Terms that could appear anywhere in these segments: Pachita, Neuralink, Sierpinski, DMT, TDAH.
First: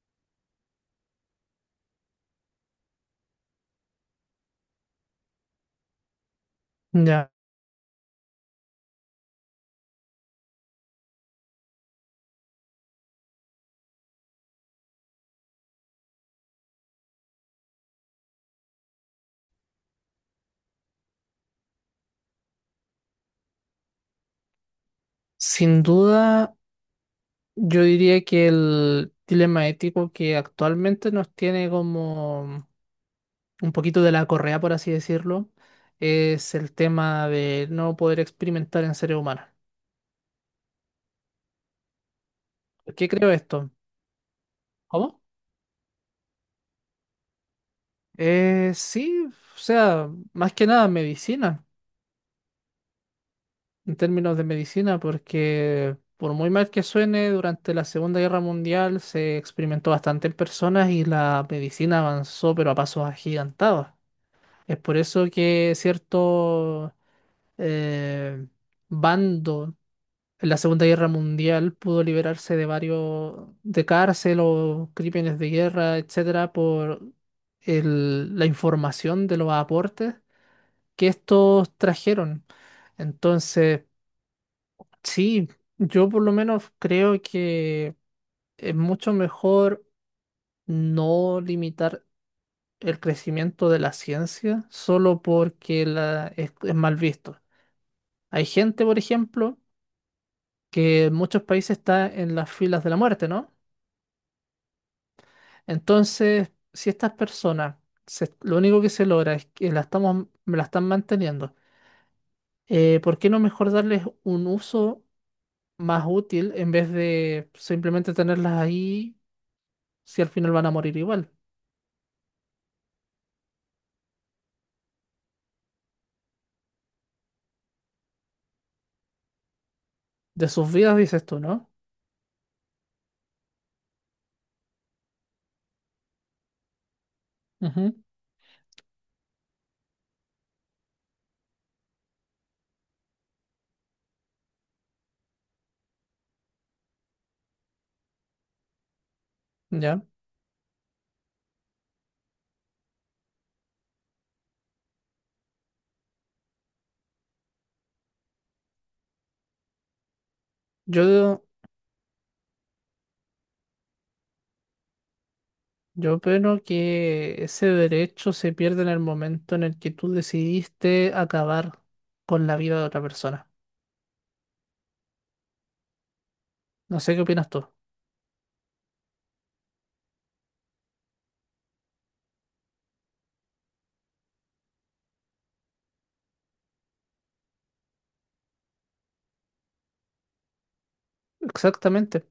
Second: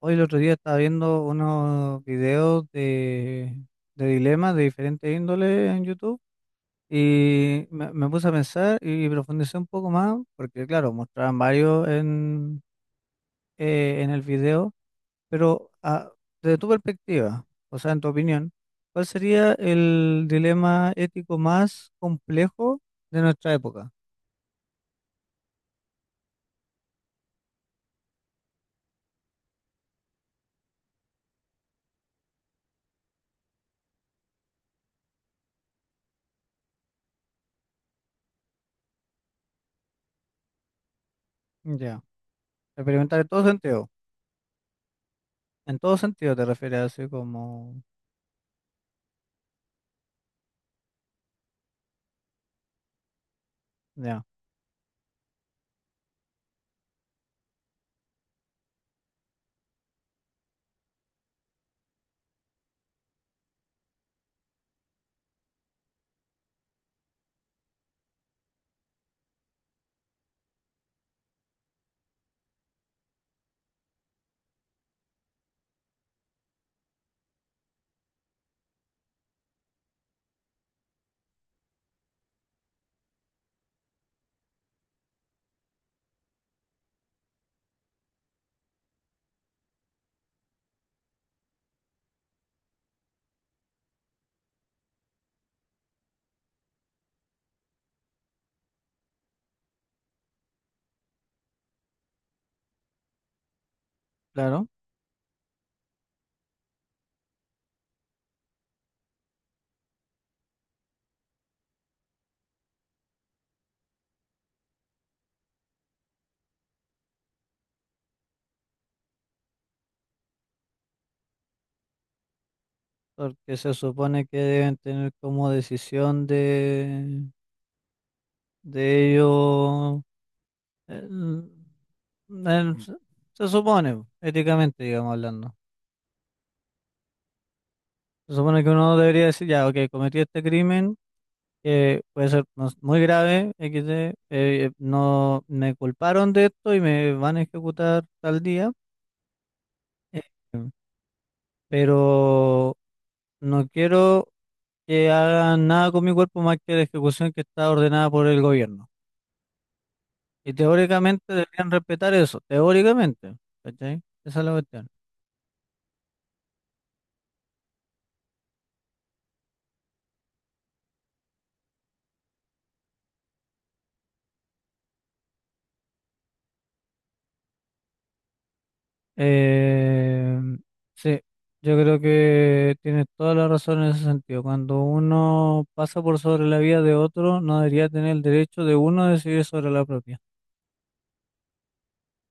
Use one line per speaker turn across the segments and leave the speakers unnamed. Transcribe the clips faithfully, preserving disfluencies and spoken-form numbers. Hoy el otro día estaba viendo unos videos de, de dilemas de diferentes índoles en YouTube
Ya,
y me, me puse a pensar y profundicé un poco más, porque claro, mostraban varios en, eh, en el video, pero ah, desde tu perspectiva, o sea, en tu opinión, ¿cuál sería el dilema ético más complejo de nuestra época?
sin duda, yo diría que el dilema ético que actualmente nos tiene como un poquito de la correa, por así decirlo, es el tema de no poder experimentar en seres humanos.
Ya.
¿Por ¿Qué
Experimentar en
creo
todo
esto?
sentido.
¿Cómo?
En todo sentido te refieres así como,
Eh, sí, o sea, más que nada medicina, en
ya,
términos de medicina, porque por muy mal que suene, durante la Segunda Guerra Mundial se experimentó bastante en personas y la medicina avanzó, pero a pasos agigantados. Es por eso que cierto eh, bando en la Segunda Guerra Mundial pudo liberarse de varios de cárcel o crímenes de guerra, etcétera, por el- la información de los aportes que estos trajeron. Entonces, sí, yo por lo menos creo que es mucho mejor no limitar el crecimiento de la ciencia solo porque la, es es mal visto. Hay gente, por ejemplo, que en muchos países está en las filas de la muerte, ¿no?
claro.
Entonces, si estas personas, se- lo único que se logra es que la estamos, la están manteniendo, eh, ¿por qué no mejor darles un uso más útil en vez de simplemente tenerlas ahí si al final van a morir igual?
Porque se supone que deben tener como decisión de, de ello.
De sus vidas, dices tú,
el-
¿no?
el- se se supone, éticamente, digamos hablando.
Ujú.
Se supone que uno debería decir, ya, ok, cometí este crimen, que puede ser no sé, muy grave, equis de, eh, no me culparon de esto y me van a ejecutar tal día.
Ya.
Eh, pero no quiero que hagan nada con mi cuerpo más que la ejecución que está ordenada por el gobierno. Y teóricamente
Yo,
deberían respetar eso, teóricamente, ¿cachai? Esa es la cuestión.
yo opino que ese derecho se pierde en el momento en el que tú decidiste acabar con la vida de otra persona. No sé qué opinas tú.
Eh, sí, yo creo que tienes toda la razón en ese sentido. Cuando uno pasa por sobre la vida de otro, no debería tener el derecho de uno a decidir sobre la propia.
Exactamente.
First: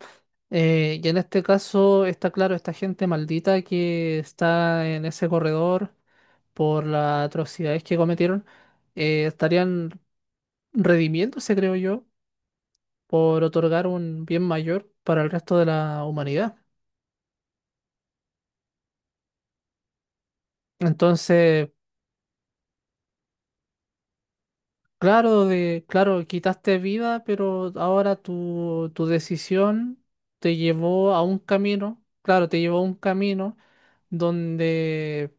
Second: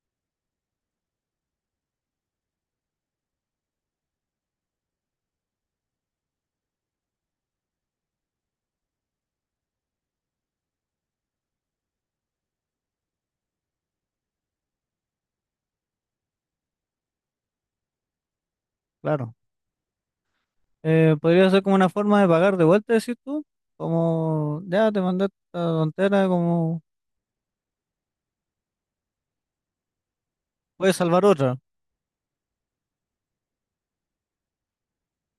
Eh, y en este caso está claro, esta gente maldita que está en ese corredor por las atrocidades que cometieron, eh, estarían redimiéndose, creo yo, por otorgar un bien mayor para el resto de la humanidad.
Claro. Eh, podría ser
Entonces,
como una forma de pagar de vuelta, decir tú, como ya te mandé esta
claro, de, claro,
tontera,
quitaste
como
vida, pero ahora tu, tu decisión te
puedes
llevó a
salvar
un
otra.
camino, claro, te llevó a un camino donde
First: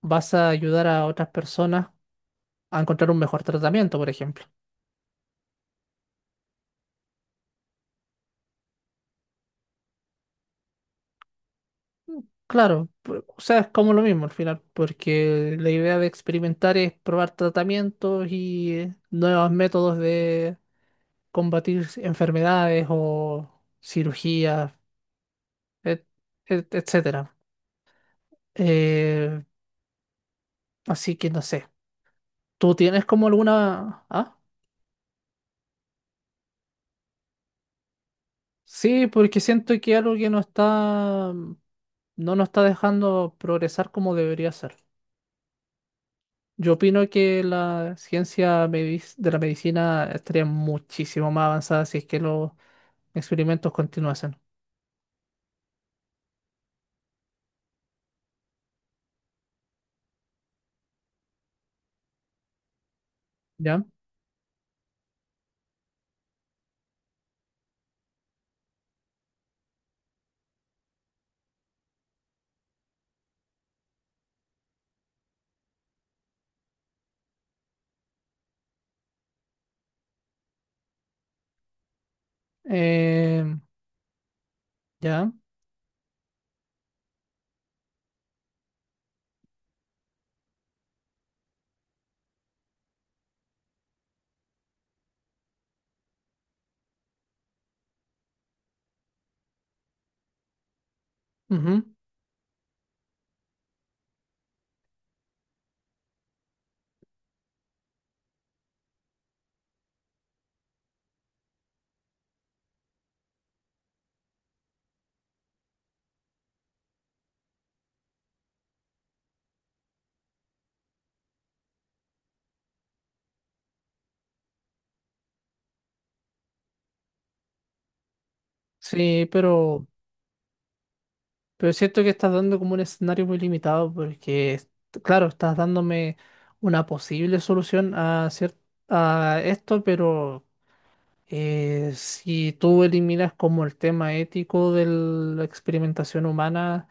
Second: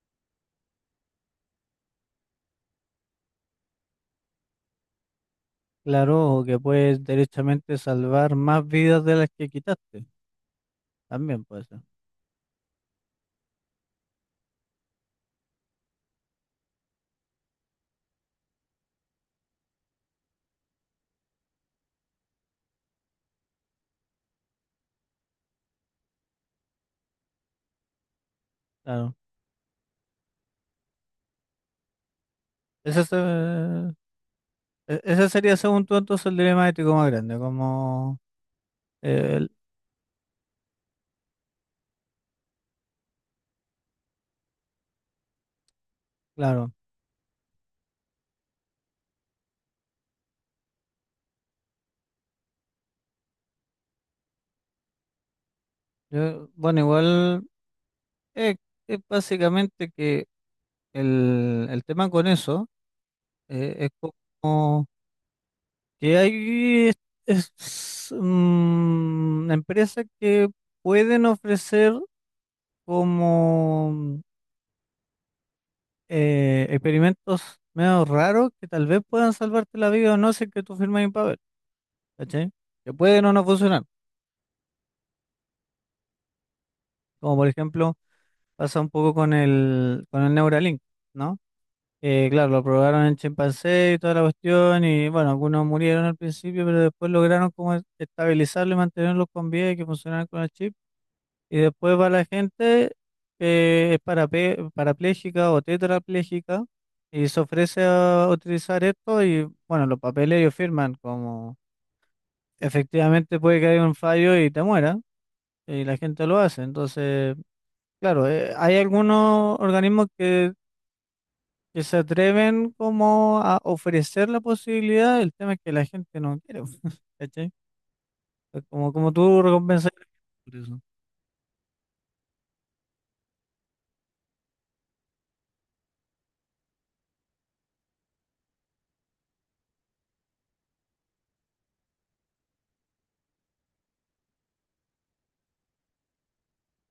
vas a ayudar a otras personas a encontrar un mejor tratamiento, por ejemplo.
Claro, o que puedes derechamente salvar más vidas de las que quitaste. También puede ser.
Claro, por... o sea, es como lo mismo al final, porque la idea de experimentar es probar tratamientos y eh, nuevos métodos de combatir enfermedades o cirugías, et- et- etcétera.
Claro.
Eh, Así que no sé. ¿Tú
Ese,
tienes como
se-
alguna... Ah,
e- ese sería, según tú, entonces el dilema ético más grande, como,
sí,
eh,
porque
el-
siento que algo que no está... no nos está dejando progresar como debería ser.
claro,
Yo opino que la ciencia medic- de la medicina estaría muchísimo más avanzada si es que los experimentos continuasen.
yo- bueno, igual eh, es, básicamente que el, el tema con eso eh,
¿Ya?
es como que hay es- mm, empresas que pueden ofrecer como eh, experimentos medio raros que tal vez puedan salvarte la vida o no si es que tú firmas un papel, ¿cachai? Que pueden o no
Eh,
funcionar,
¿ya?
como por ejemplo pasa un poco con el, con el Neuralink, ¿no? Eh, claro, lo probaron en chimpancé y toda la cuestión, y bueno, algunos murieron al principio, pero después lograron como es- estabilizarlo y mantenerlos con vida y que funcionaran con el chip. Y
Ujú.
después va la gente que es parape- parapléjica o tetrapléjica y se ofrece a utilizar esto y bueno, los papeles ellos firman como efectivamente puede que haya un fallo y te muera, y la gente lo hace. Entonces... Claro, eh, hay algunos organismos que que se atreven como a ofrecer la posibilidad, el tema es que la gente no quiere, ¿cachai? Es como, como
Sí,
tú recompensas
pero,
a la gente por eso.
pero es cierto que estás dando como un escenario muy limitado porque, es- claro, estás dándome una posible solución a, cier- a esto, pero Eh, si tú eliminas como el tema ético de la experimentación humana,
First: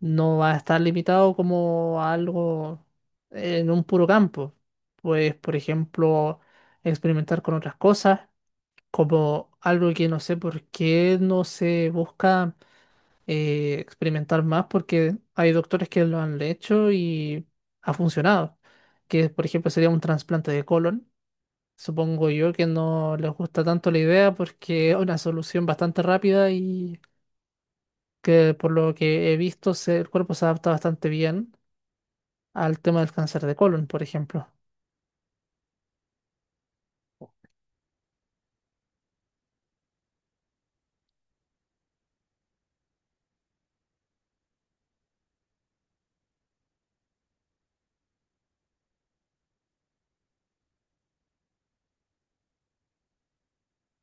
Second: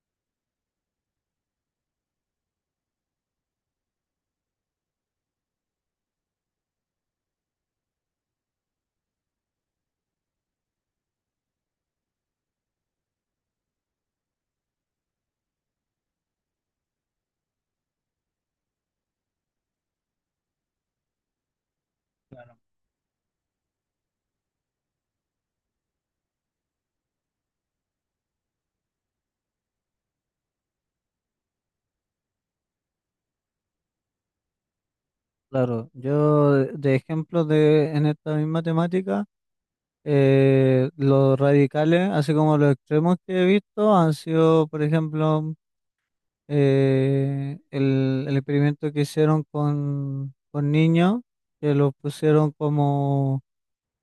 no va a estar limitado como a algo en un puro campo. Pues, por ejemplo, experimentar con otras cosas, como algo que no sé por qué no se busca eh, experimentar más, porque hay doctores que lo han hecho y ha funcionado. Que, por ejemplo, sería un trasplante de colon. Supongo yo que no les gusta tanto la idea porque es una solución bastante rápida y que por lo que he visto se- el cuerpo se adapta bastante bien al tema del cáncer de colon, por ejemplo.
Claro, yo de de ejemplo de en esta misma temática, eh, los radicales, así como los extremos que he visto, han sido, por ejemplo, eh, el, el experimento que hicieron con, con niños, que los pusieron como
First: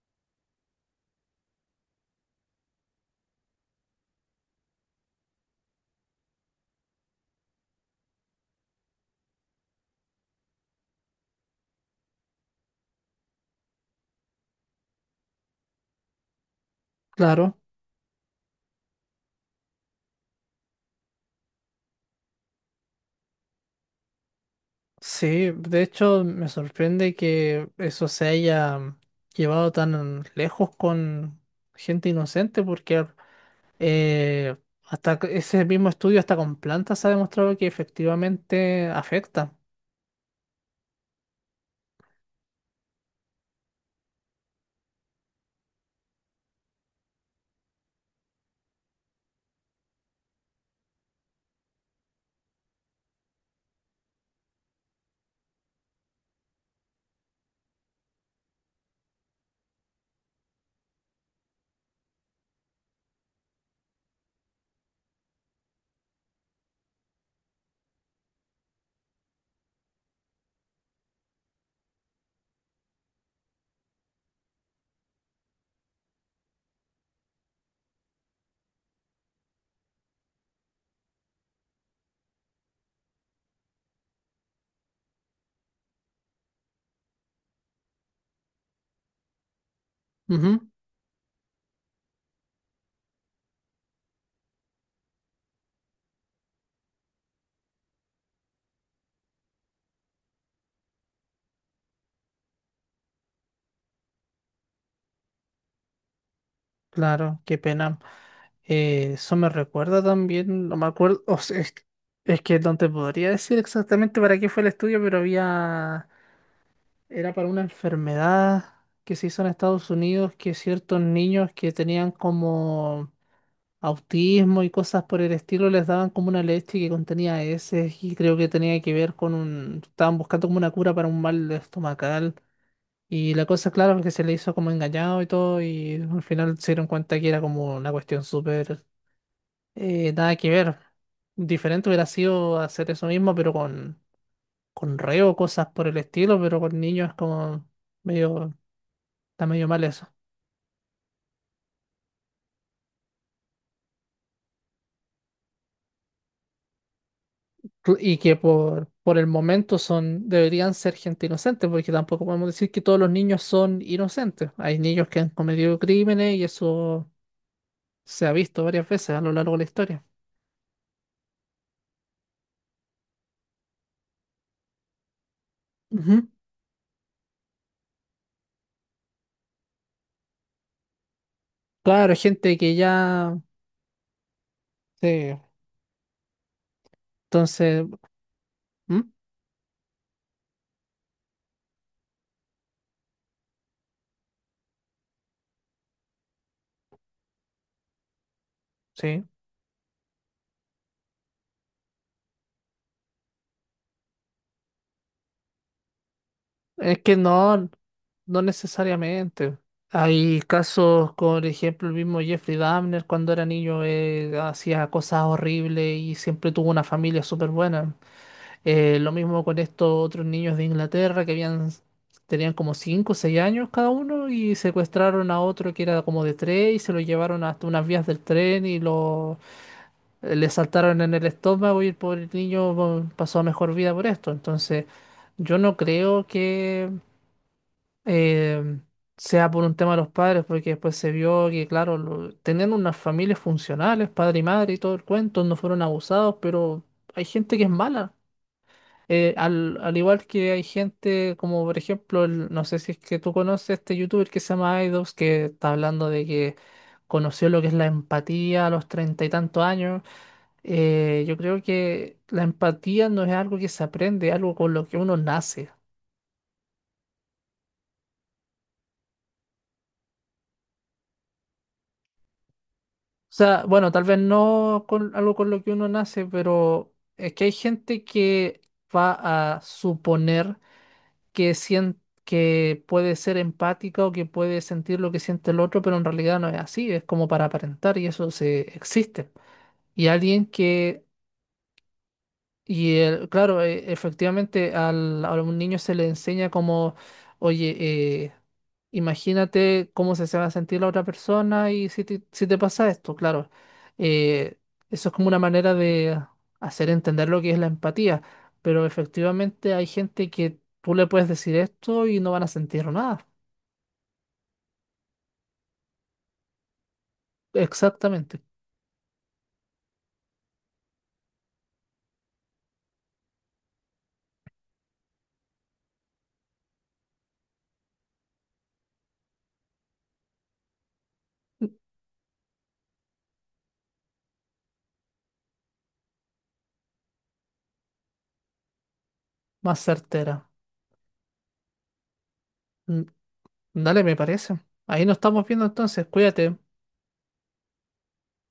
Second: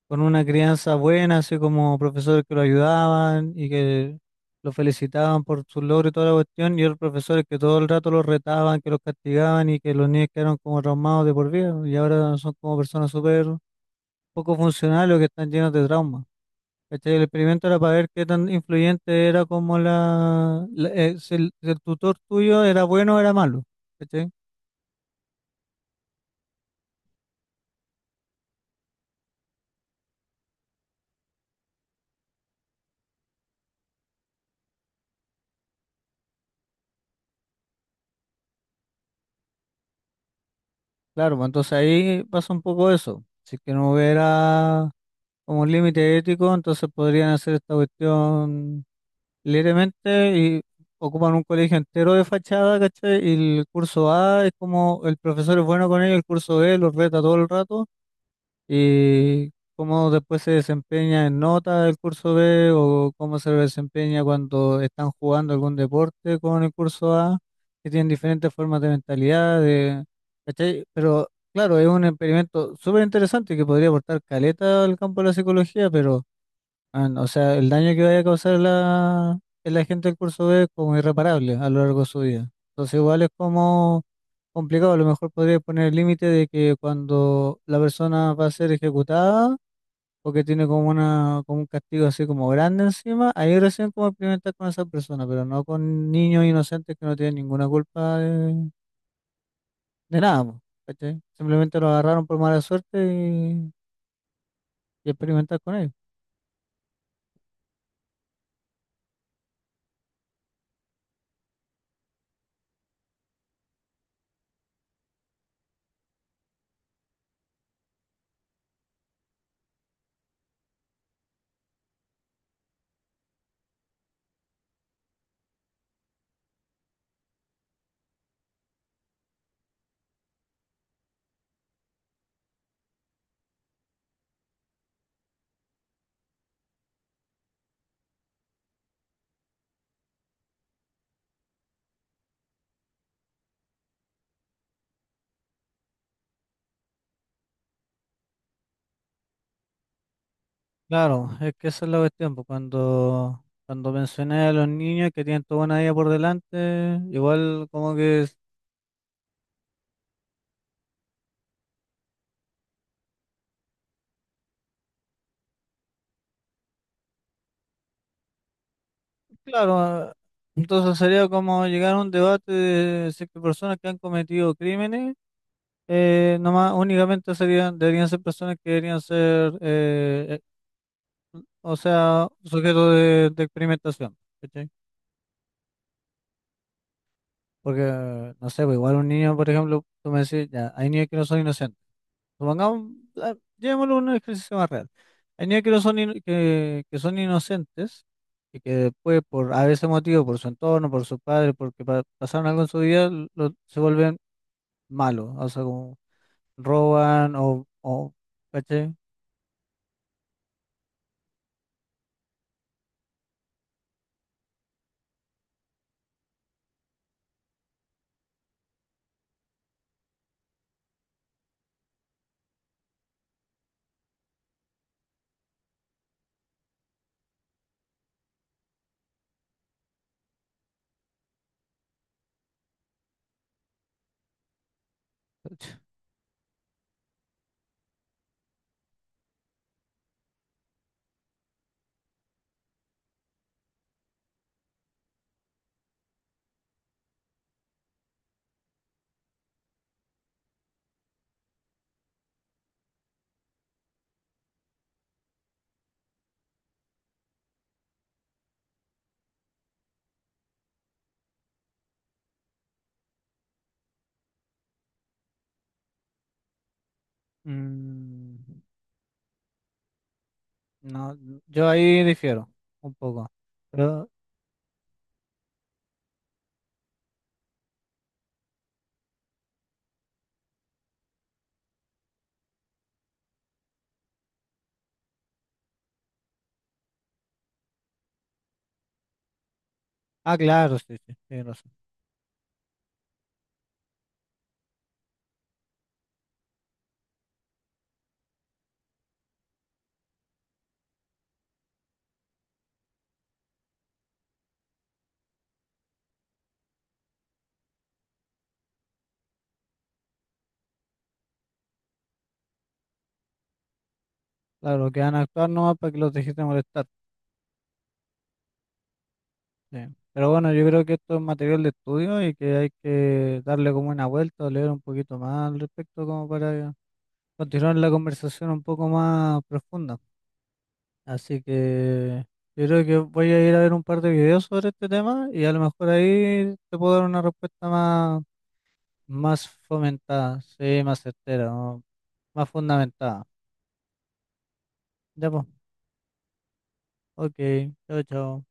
con una crianza buena, así como profesores que lo ayudaban y que lo felicitaban por sus logros y toda la cuestión, y otros profesores que todo el rato los retaban, que los castigaban y que los niños quedaron como traumados de por vida, y ahora son como personas súper poco funcionales o que están llenos de trauma. ¿Cachai? El
Claro,
experimento era para ver qué tan influyente era como la, la- eh, si el, si el tutor tuyo era bueno o era malo. ¿Cachai?
sí, de hecho me sorprende que eso se haya llevado tan lejos con gente inocente porque eh, hasta que- ese mismo estudio hasta con plantas ha demostrado que efectivamente afecta.
Claro, pues entonces ahí pasa un poco eso. Si es que no hubiera como un límite ético, entonces podrían hacer esta cuestión libremente y ocupan un colegio entero de fachada, ¿cachai? Y el curso A es como el profesor es bueno con ellos, el curso B los reta todo el rato y cómo después se desempeña en nota el curso B o cómo se desempeña cuando están jugando algún deporte con el curso A, que tienen diferentes formas de mentalidad, de, ¿cachai? Pero claro, es un experimento súper interesante que podría aportar caleta al campo de la psicología, pero ah, no, o sea, el daño que vaya a causar la, en la gente del curso B es como irreparable a lo largo de su vida. Entonces, igual es como complicado. A lo mejor podría poner el límite de que cuando la persona va a ser ejecutada o que tiene como una, como un castigo así como grande encima, ahí recién como experimentar con esa persona, pero no con niños inocentes que no tienen ninguna culpa de, de nada, po, ¿cachai? Simplemente lo agarraron por mala suerte y, y experimentar con ellos.
Claro, qué pena. Eh, eso me recuerda también, no me acuerdo, o sea, es, es que no te podría decir exactamente para qué fue el estudio, pero había, era para una enfermedad que se hizo en Estados Unidos, que ciertos niños que tenían como autismo y cosas por el estilo les daban como una leche que contenía heces y creo que tenía que ver con un, estaban buscando como una cura para un mal estomacal. Y la cosa, claro, es que se le hizo como engañado y todo, y al final se dieron cuenta que era como una cuestión súper eh, nada que ver. Diferente hubiera sido hacer eso mismo, pero con, con reo, cosas por el estilo, pero con niños es como medio, está medio mal eso.
Claro, es que esa es la cuestión, pues, cuando, cuando mencioné a los niños que tienen toda una vida por delante, igual como
Cl- Y
que, es-
que por, por el momento son, deberían ser gente inocente, porque tampoco podemos decir que todos los niños son inocentes. Hay niños que han cometido crímenes y eso se ha visto varias veces a lo largo de la historia.
claro, entonces sería como llegar a un debate de si es que personas que han cometido crímenes,
Ujú.
eh, nomás únicamente serían, deberían ser personas que deberían ser, eh, eh, o
Claro,
sea,
gente que
sujetos de,
ya.
de experimentación, ¿cachai?
Sí,
Porque,
entonces,
no sé, pues, igual un
¿mm?
niño, por ejemplo, tú me decís, ya, hay niños que no son inocentes. Supongamos, ah, llevémoslo a un ejercicio más real. Hay niños que, no son, in- que, que son inocentes y que después,
Sí,
por a veces motivo, por su entorno, por sus padres, porque pa- pasaron algo en su vida, lo- se vuelven malos. O sea, como
es que
roban o,
no,
o
no
¿cachai?
necesariamente. Hay casos, como por ejemplo el mismo Jeffrey Dahmer, cuando era niño eh, hacía cosas horribles y siempre tuvo una familia súper buena. Eh, lo mismo con estos otros niños de Inglaterra que habían, tenían como cinco o seis años cada uno y secuestraron a otro que era como de tres y se lo llevaron hasta unas vías del tren y lo, le saltaron en el estómago y el pobre niño bueno, pasó a mejor vida por esto. Entonces, yo no creo que eh, sea por un tema de los padres, porque después se vio que, claro, lo- tenían unas familias funcionales, padre y madre y todo el cuento, no fueron abusados, pero hay gente que es mala. Eh, al, al igual que hay gente como por ejemplo, el- no sé si es que tú conoces este youtuber que se llama Aidos que está hablando de que conoció lo que es la empatía a los treinta y tantos años. eh, yo creo que la empatía no es algo que se aprende, es algo con lo que uno nace.
Mm, no, yo ahí difiero un poco.
O sea, bueno, tal
Pero,
vez no con algo con lo que uno nace, pero es que hay gente que va a suponer que sien- que puede ser empática o que puede sentir lo que siente el otro, pero en realidad no es así, es como para aparentar y eso se existe. Y
ah,
alguien
claro, sí,
que.
sí, tienes razón.
Y el- claro, e- efectivamente al, a un niño se le enseña como, oye, eh, imagínate cómo se, se va a sentir la otra persona y si te, si te pasa esto, claro. Eh, eso es como una manera de hacer entender lo que es la empatía, pero efectivamente hay gente que tú le puedes decir esto y no van a sentir nada.
Claro, que van a actuar nomás para que los dejes de molestar.
Exactamente,
Sí. Pero bueno, yo creo que esto es material de estudio y que hay que darle como una vuelta, leer un poquito más al respecto como para continuar la conversación un poco más profunda. Así que yo creo que voy a ir a ver un par de videos sobre este tema y a lo mejor ahí te puedo dar una respuesta más, más
más
fomentada,
certera.
sí, más certera, ¿no? Más
Mm.
fundamentada.
Dale, me parece. Ahí nos
Ya pues,
estamos viendo entonces, cuídate.
ok, chao, chao.